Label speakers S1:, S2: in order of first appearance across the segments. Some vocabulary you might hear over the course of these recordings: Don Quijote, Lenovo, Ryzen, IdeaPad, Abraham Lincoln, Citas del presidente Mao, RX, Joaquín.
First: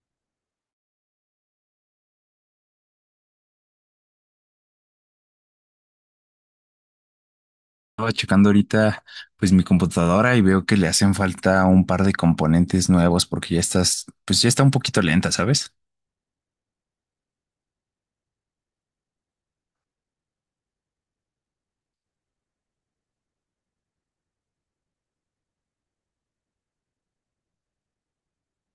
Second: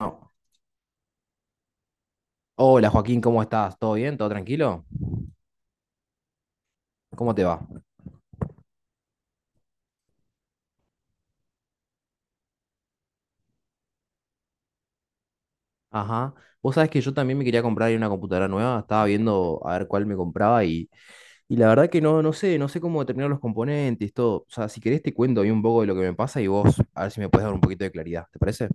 S1: No. Hola Joaquín, ¿cómo estás? ¿Todo bien? ¿Todo tranquilo? ¿Cómo te va?
S2: Estaba checando ahorita pues mi computadora y veo que le hacen falta un par de componentes nuevos porque pues ya está un poquito lenta, ¿sabes?
S1: Ajá. Vos sabés que yo también me quería comprar una computadora nueva, estaba viendo a ver cuál me compraba y la verdad que no, no sé cómo determinar los componentes, todo. O sea, si querés te cuento ahí un poco de lo que me pasa y vos a ver si me puedes dar un poquito de claridad, ¿te parece?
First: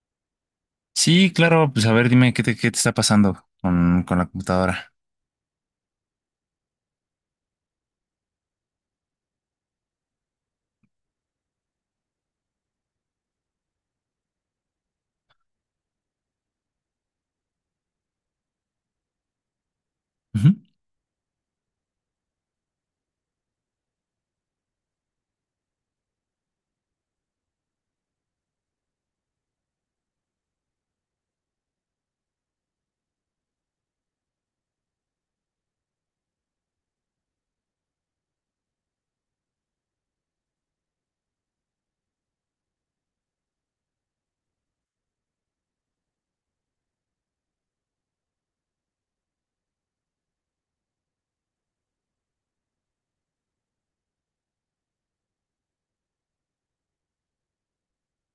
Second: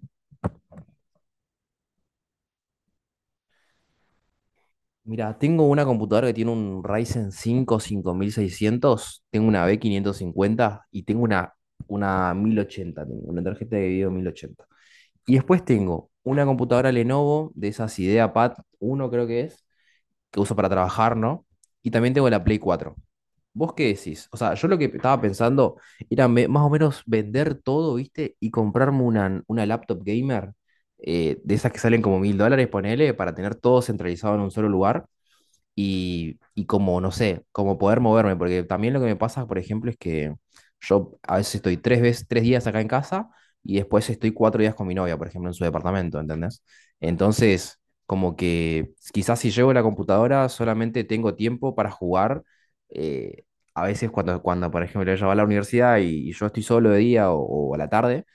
S2: Sí, claro, pues a ver, dime qué te está pasando con la computadora.
S1: Mira, tengo una computadora que tiene un Ryzen 5 5600, tengo una B550 y tengo una 1080, tengo una tarjeta de video 1080. Y después tengo una computadora Lenovo de esas IdeaPad uno creo que es, que
S2: Ujú.
S1: uso para trabajar, ¿no? Y también tengo la Play 4. ¿Vos qué decís? O sea, yo lo que estaba pensando era más o menos vender todo, ¿viste? Y comprarme una laptop gamer, de esas que salen como $1000, ponele, para tener todo centralizado en un solo lugar y como, no sé, como poder moverme, porque también lo que me pasa, por ejemplo, es que yo a veces estoy 3 veces, 3 días acá en casa y después estoy 4 días con mi novia, por ejemplo, en su departamento, ¿entendés? Entonces, como que quizás si llevo la computadora solamente tengo tiempo para jugar. eh, a veces cuando, por ejemplo, ella va a la universidad y yo estoy solo de día o a la tarde,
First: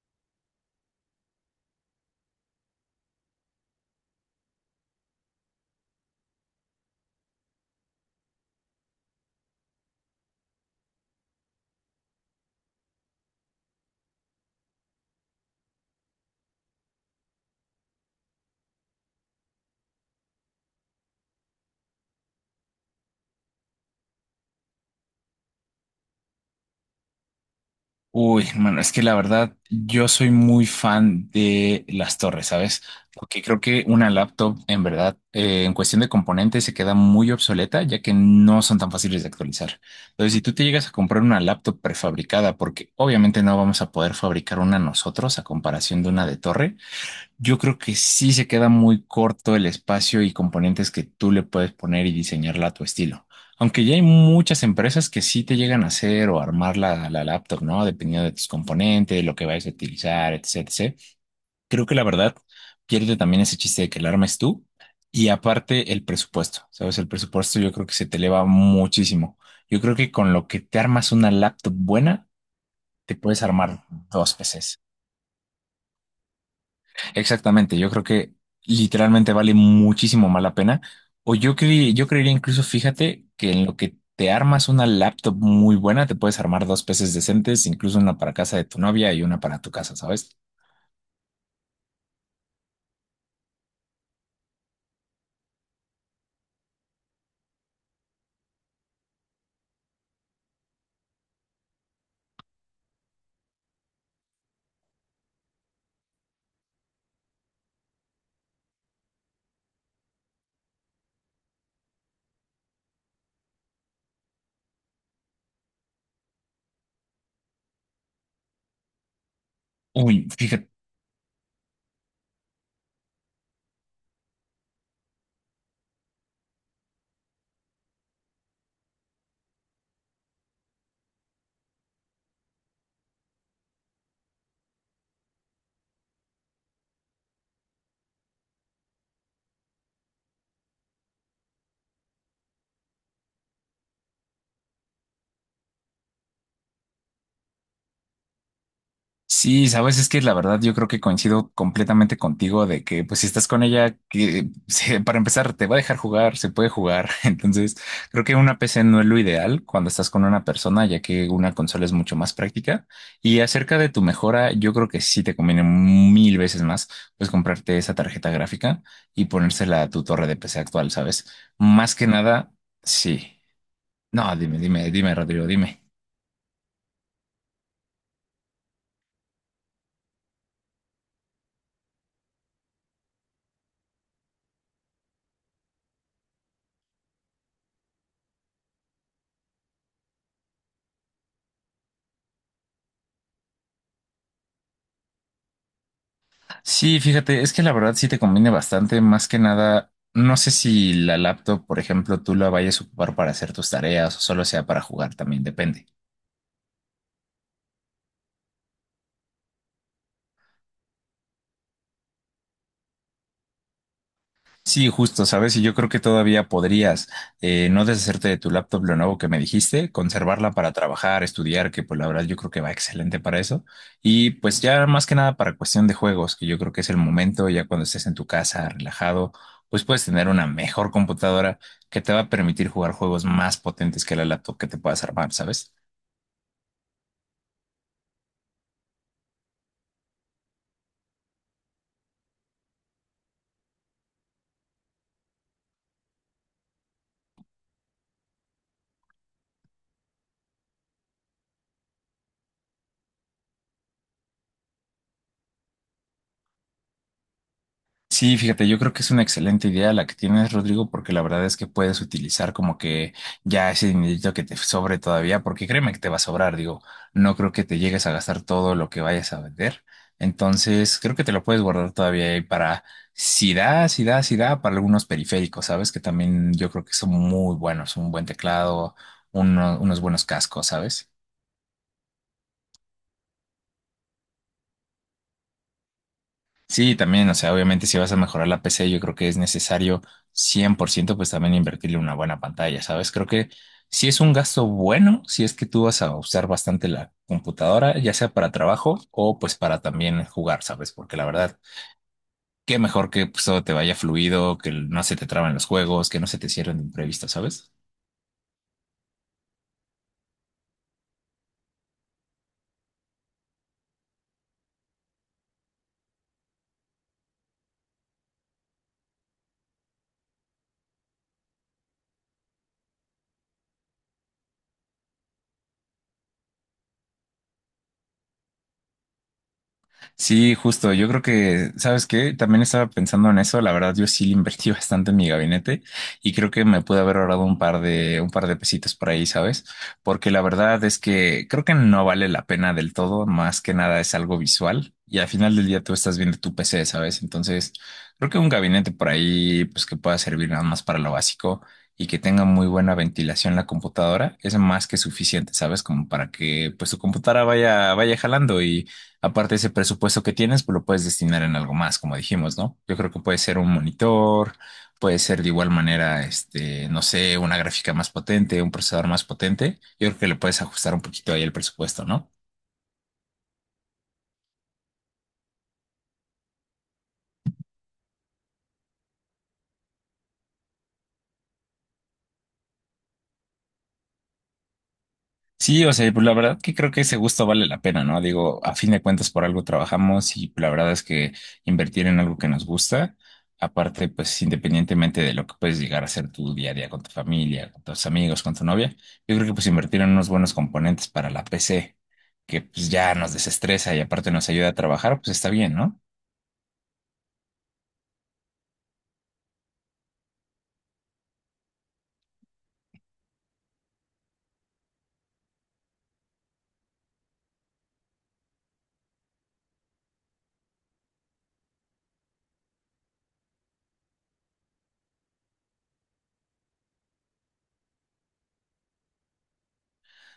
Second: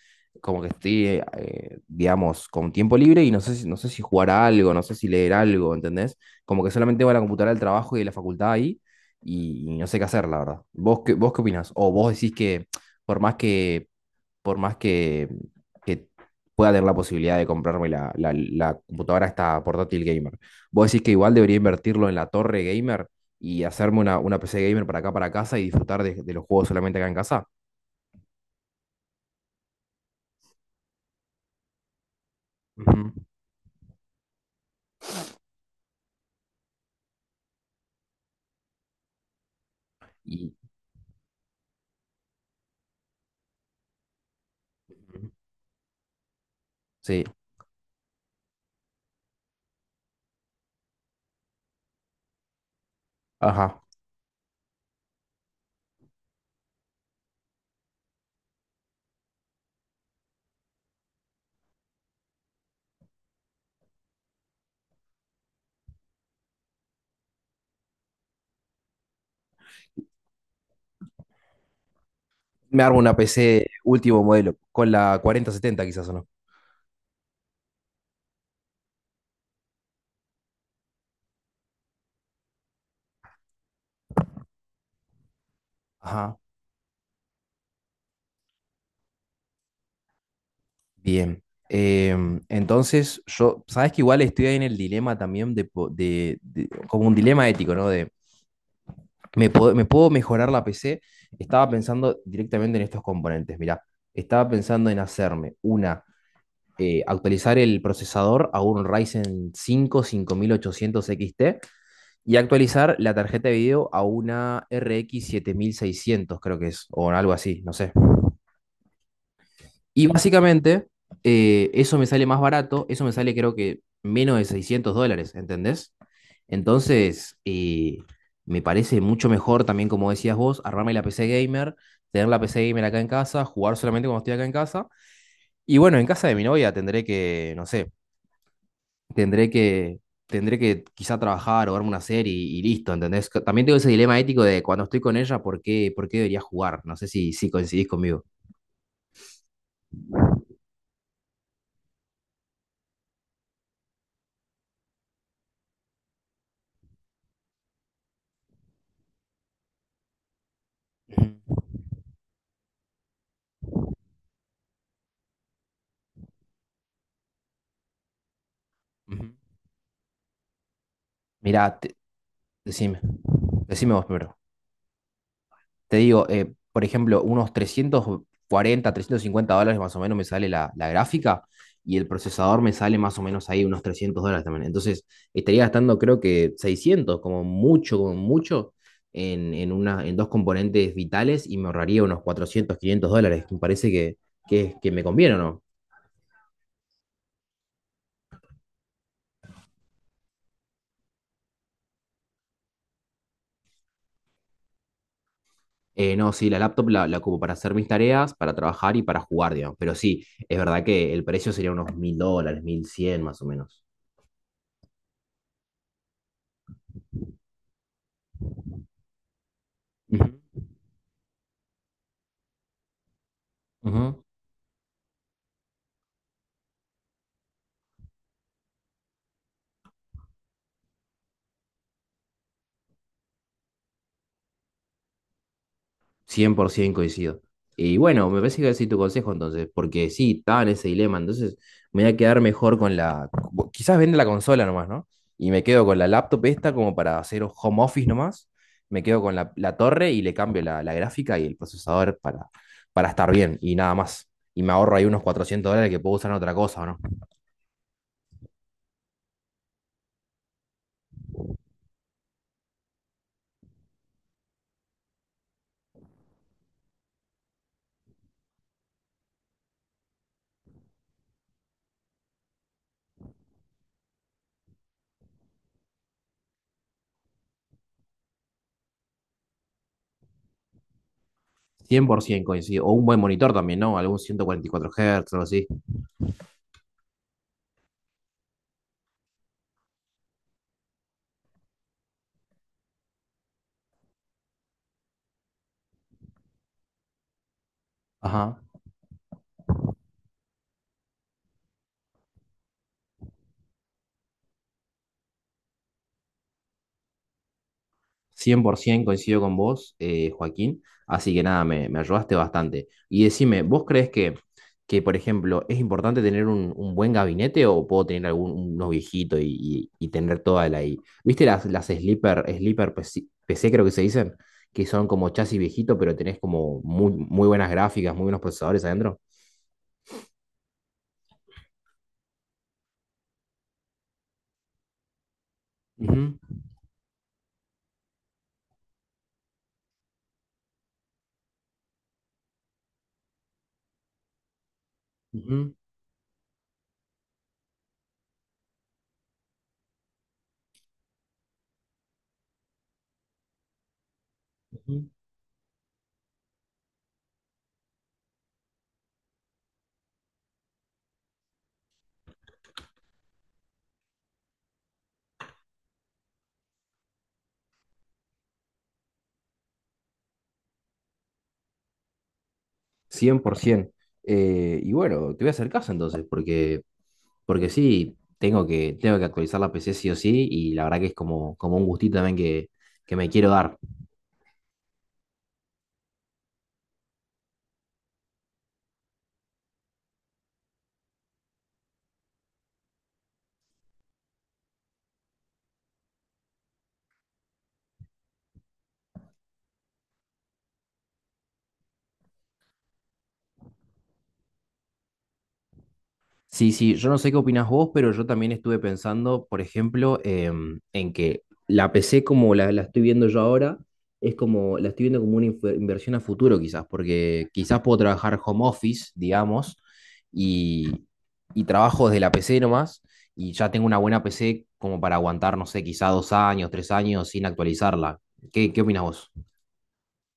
S1: como que estoy, digamos, con tiempo libre y no sé si jugar a algo, no sé si leer algo, ¿entendés? Como que solamente va a la computadora del trabajo y de la facultad ahí y no sé qué hacer, la verdad. ¿Vos qué opinás? O vos decís que por más que, por más que pueda tener la posibilidad de comprarme la computadora esta portátil gamer, vos decís que igual debería invertirlo en la torre gamer y hacerme una PC gamer para acá, para casa y disfrutar de los juegos solamente acá en casa.
S2: Uy, hermano, es que la verdad, yo soy muy fan de las torres, ¿sabes?
S1: Ujú.
S2: Porque creo que una laptop, en verdad, en cuestión de componentes, se queda muy obsoleta, ya que no son tan fáciles de actualizar. Entonces, si
S1: Y
S2: tú te llegas a comprar una laptop prefabricada, porque obviamente no vamos a poder fabricar una
S1: ujú.
S2: nosotros a comparación de una de torre,
S1: Sí,
S2: yo creo que sí se queda muy corto el espacio y componentes que tú le puedes poner y diseñarla a tu estilo.
S1: ajá.
S2: Aunque ya hay muchas empresas que sí te llegan a hacer o armar la laptop, ¿no? Dependiendo de tus componentes, lo que vayas a utilizar, etcétera. Etc. Creo que la verdad pierde también ese chiste de que la armes tú y aparte el presupuesto, ¿sabes? El presupuesto yo creo que se te eleva muchísimo. Yo creo que con lo que te armas una laptop buena,
S1: Me armo
S2: te
S1: una
S2: puedes
S1: PC
S2: armar
S1: último
S2: dos
S1: modelo,
S2: PCs.
S1: con la 4070 quizás o no.
S2: Exactamente, yo creo que literalmente vale muchísimo más la pena. O yo creería incluso, fíjate, que en lo que te armas una laptop muy buena, te
S1: Ajá.
S2: puedes armar dos peces decentes, incluso una para casa de tu novia y una para tu casa, ¿sabes?
S1: Bien. Entonces, yo, sabes que igual estoy ahí en el dilema también de, po- de- como un dilema ético, ¿no? De, ¿me puedo mejorar la PC? Estaba pensando directamente en estos componentes, mirá. Estaba pensando en hacerme actualizar el procesador a un Ryzen 5 5800 XT y actualizar la tarjeta de video a una RX seiscientos creo que es, o algo así, no sé. Y
S2: Uy, fíjate.
S1: básicamente, eso me sale más barato, eso me sale creo que menos de $600, ¿entendés? Entonces, me parece mucho mejor también, como decías vos, armarme la PC gamer, tener la PC gamer acá en casa, jugar solamente cuando estoy acá en casa. Y bueno, en casa de mi novia tendré que, no sé, tendré que, tendré que quizá trabajar o verme una serie y listo, ¿entendés? Que también tengo ese dilema ético de cuando estoy con ella, ¿por qué debería jugar? No sé si coincidís conmigo.
S2: Sí, sabes, es que la verdad yo creo que coincido completamente contigo de que pues si estás con ella, que para empezar te va a dejar jugar, se puede jugar. Entonces, creo que una PC no es lo ideal cuando estás con una persona, ya que
S1: Ujú,
S2: una consola es mucho más práctica. Y acerca de tu mejora, yo creo que sí te conviene mil veces más pues comprarte esa tarjeta gráfica y
S1: ujú.
S2: ponérsela a tu torre de PC actual, ¿sabes?
S1: Mirá,
S2: Más que nada,
S1: Decime,
S2: sí.
S1: decime vos primero.
S2: No, dime, dime, dime, Rodrigo, dime.
S1: Te digo, por ejemplo, unos $340-$350 más o menos me sale la gráfica y el procesador me sale más o menos ahí unos $300 también. Entonces, estaría gastando creo que 600 como mucho, en dos componentes vitales y me ahorraría unos $400-$500. Me parece que me conviene, ¿o no?
S2: Sí, fíjate, es que la verdad sí te conviene bastante, más que nada, no sé si la laptop, por ejemplo, tú la vayas a ocupar para hacer tus tareas o solo sea para jugar, también depende.
S1: No, sí, la laptop la ocupo para hacer mis tareas, para trabajar y para jugar, digamos. Pero sí, es verdad que el precio sería unos $1000, 1100 más o menos.
S2: Sí, justo, ¿sabes? Y yo creo que todavía podrías no deshacerte de tu laptop lo nuevo que me dijiste,
S1: Ujú,
S2: conservarla para trabajar, estudiar, que pues la verdad yo creo que va excelente para eso.
S1: ujú.
S2: Y pues ya más que nada para cuestión de juegos, que yo creo que es el momento, ya cuando estés en tu casa, relajado, pues puedes tener una mejor computadora que te va a permitir jugar juegos más potentes que la laptop que te puedas armar, ¿sabes?
S1: 100% coincido. Y bueno, me parece que voy a seguir tu consejo entonces, porque sí, estaba en ese dilema, entonces me voy a quedar mejor Quizás vende la consola nomás, ¿no? Y me quedo con la laptop esta como para hacer home office nomás, me quedo con la torre y le cambio la gráfica y el procesador para estar bien y nada más. Y me ahorro ahí unos $400 que puedo usar en otra cosa, ¿no?
S2: Sí, fíjate, yo creo que es una excelente idea la que tienes, Rodrigo, porque la verdad es que puedes utilizar como que ya ese dinerito que te sobre todavía, porque créeme que te va a sobrar, digo, no creo que te llegues a gastar todo lo que vayas a vender. Entonces, creo que te lo puedes guardar todavía ahí para si da, para algunos periféricos, ¿sabes? Que también yo creo que son muy buenos, un buen teclado, unos buenos cascos, ¿sabes?
S1: 100% coincido. O un buen monitor también, ¿no? Algún 144 Hz o algo así.
S2: Sí, también, o sea, obviamente si vas a mejorar la PC, yo creo que es necesario 100%, pues también invertirle una buena pantalla, ¿sabes? Creo que sí es un gasto bueno, si es que tú vas a usar bastante la computadora, ya sea para
S1: Ajá.
S2: trabajo o pues para también jugar, ¿sabes? Porque la verdad, qué mejor que pues, todo te vaya fluido, que no se te traban los juegos, que no se te cierren de imprevisto, ¿sabes?
S1: 100% coincido con vos, Joaquín. Así que nada, me ayudaste bastante. Y decime, ¿vos crees que, por ejemplo, es importante tener un buen gabinete o puedo tener algún unos viejitos y tener toda la ahí? ¿Viste las sleeper PC, creo que se dicen? Que son como chasis viejito, pero tenés como muy, muy buenas gráficas, muy buenos procesadores adentro.
S2: Sí, justo. Yo creo que, ¿sabes qué? También estaba pensando en eso. La verdad, yo sí le invertí bastante en mi gabinete
S1: Ujú,
S2: y creo que me pude haber ahorrado un par de pesitos por ahí, ¿sabes? Porque la verdad es que creo que no vale la pena del todo. Más que nada es algo visual y al final del
S1: ujú,
S2: día tú estás viendo tu PC, ¿sabes? Entonces, creo que un gabinete por ahí, pues que pueda servir nada más para lo básico y que tenga muy buena ventilación la computadora es más que
S1: ujú.
S2: suficiente, ¿sabes? Como para que pues tu computadora vaya jalando aparte de ese presupuesto que tienes, pues lo puedes destinar en algo más, como dijimos, ¿no? Yo creo que puede ser un monitor, puede ser de igual manera, este, no sé, una gráfica más potente, un procesador más potente. Yo creo que le puedes ajustar un poquito ahí el presupuesto, ¿no?
S1: 100%. Y bueno, te voy a hacer caso entonces, porque sí, tengo que actualizar la PC sí o sí, y la verdad que es como un gustito también que me quiero dar.
S2: Sí, o sea, pues la verdad que creo que ese gusto vale la pena, ¿no? Digo, a fin de cuentas por algo trabajamos y la verdad es que invertir en algo que nos gusta, aparte, pues independientemente de lo que puedes llegar a hacer tu día a día con tu familia, con tus amigos, con tu novia, yo creo que pues invertir en unos buenos componentes para la PC, que pues ya nos desestresa y aparte nos ayuda a trabajar, pues está bien, ¿no?
S1: Sí, sí, yo no sé qué opinas vos, pero yo también estuve pensando, por ejemplo, en que la PC como la estoy viendo yo ahora, es como, la estoy viendo como una inversión a futuro quizás, porque quizás puedo trabajar home office, digamos, y, y trabajo desde la PC nomás, y ya tengo una buena PC como para aguantar, no sé, quizás 2 años, 3 años sin actualizarla. ¿Qué opinas vos?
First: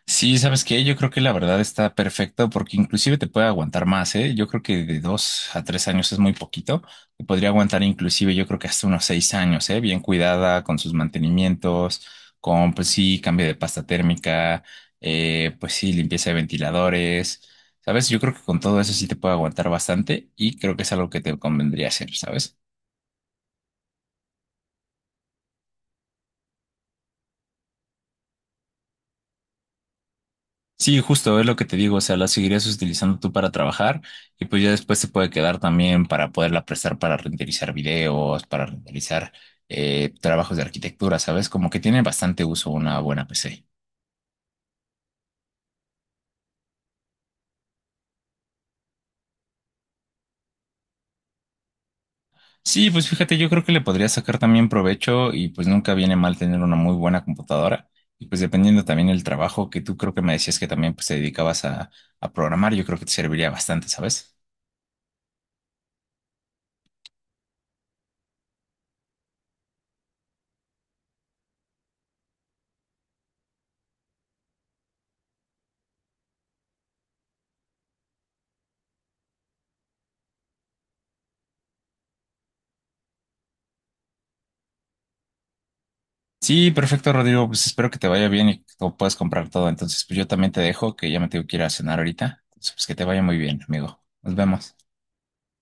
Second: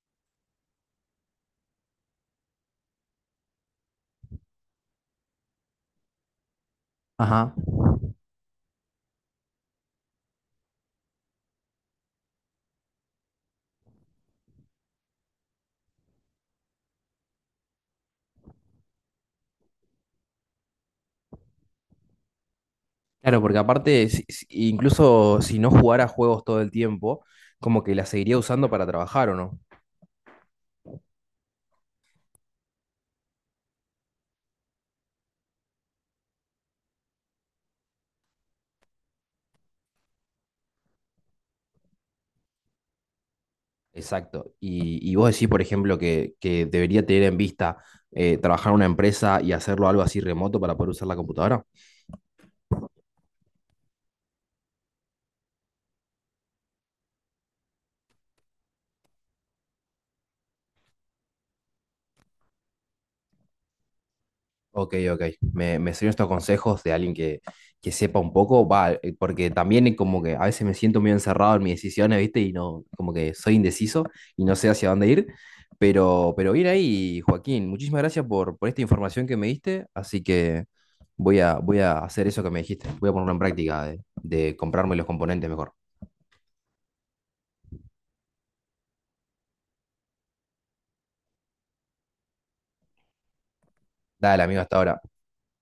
S2: Sí, ¿sabes qué? Yo creo que la verdad está perfecto porque inclusive te puede aguantar más, ¿eh? Yo creo que de 2 a 3 años es muy poquito. Te podría
S1: Ajá.
S2: aguantar inclusive yo creo que hasta unos 6 años, ¿eh? Bien cuidada con sus mantenimientos, con pues sí, cambio de pasta térmica, pues sí, limpieza de ventiladores, ¿sabes? Yo creo que con todo eso sí te puede aguantar bastante y creo que es algo que te convendría hacer, ¿sabes?
S1: Claro, porque aparte, incluso si no jugara juegos todo el tiempo, como que la seguiría usando para trabajar, ¿o no?
S2: Sí, justo es lo que te digo, o sea, la seguirías utilizando tú para trabajar y pues ya después se puede quedar también para poderla prestar para renderizar videos, para renderizar trabajos de arquitectura, ¿sabes? Como que tiene bastante uso una buena PC.
S1: Exacto. Y vos decís, por ejemplo, que debería tener en vista trabajar en una empresa y hacerlo algo así remoto para poder usar la computadora.
S2: Sí, pues fíjate, yo creo que le podría sacar también provecho y pues nunca viene mal tener una muy buena computadora y pues dependiendo también el trabajo que tú creo que me decías que también pues te dedicabas a programar, yo creo que te serviría bastante, ¿sabes?
S1: Ok, ok. Me sirven estos consejos de alguien que sepa un poco, va, porque también como que a veces me siento muy encerrado en mis decisiones, ¿viste? Y no, como que soy indeciso y no sé hacia dónde ir. Pero bien ahí, Joaquín, muchísimas gracias por esta información que me diste. Así que voy a hacer eso que me dijiste. Voy a ponerlo en práctica de comprarme los componentes mejor.
S2: Sí, perfecto, Rodrigo. Pues espero que te vaya bien y que tú puedas comprar todo. Entonces, pues yo también te dejo, que ya me tengo que ir a cenar ahorita. Entonces, pues que te vaya muy bien, amigo. Nos
S1: Dale, amigo, hasta
S2: vemos.
S1: ahora.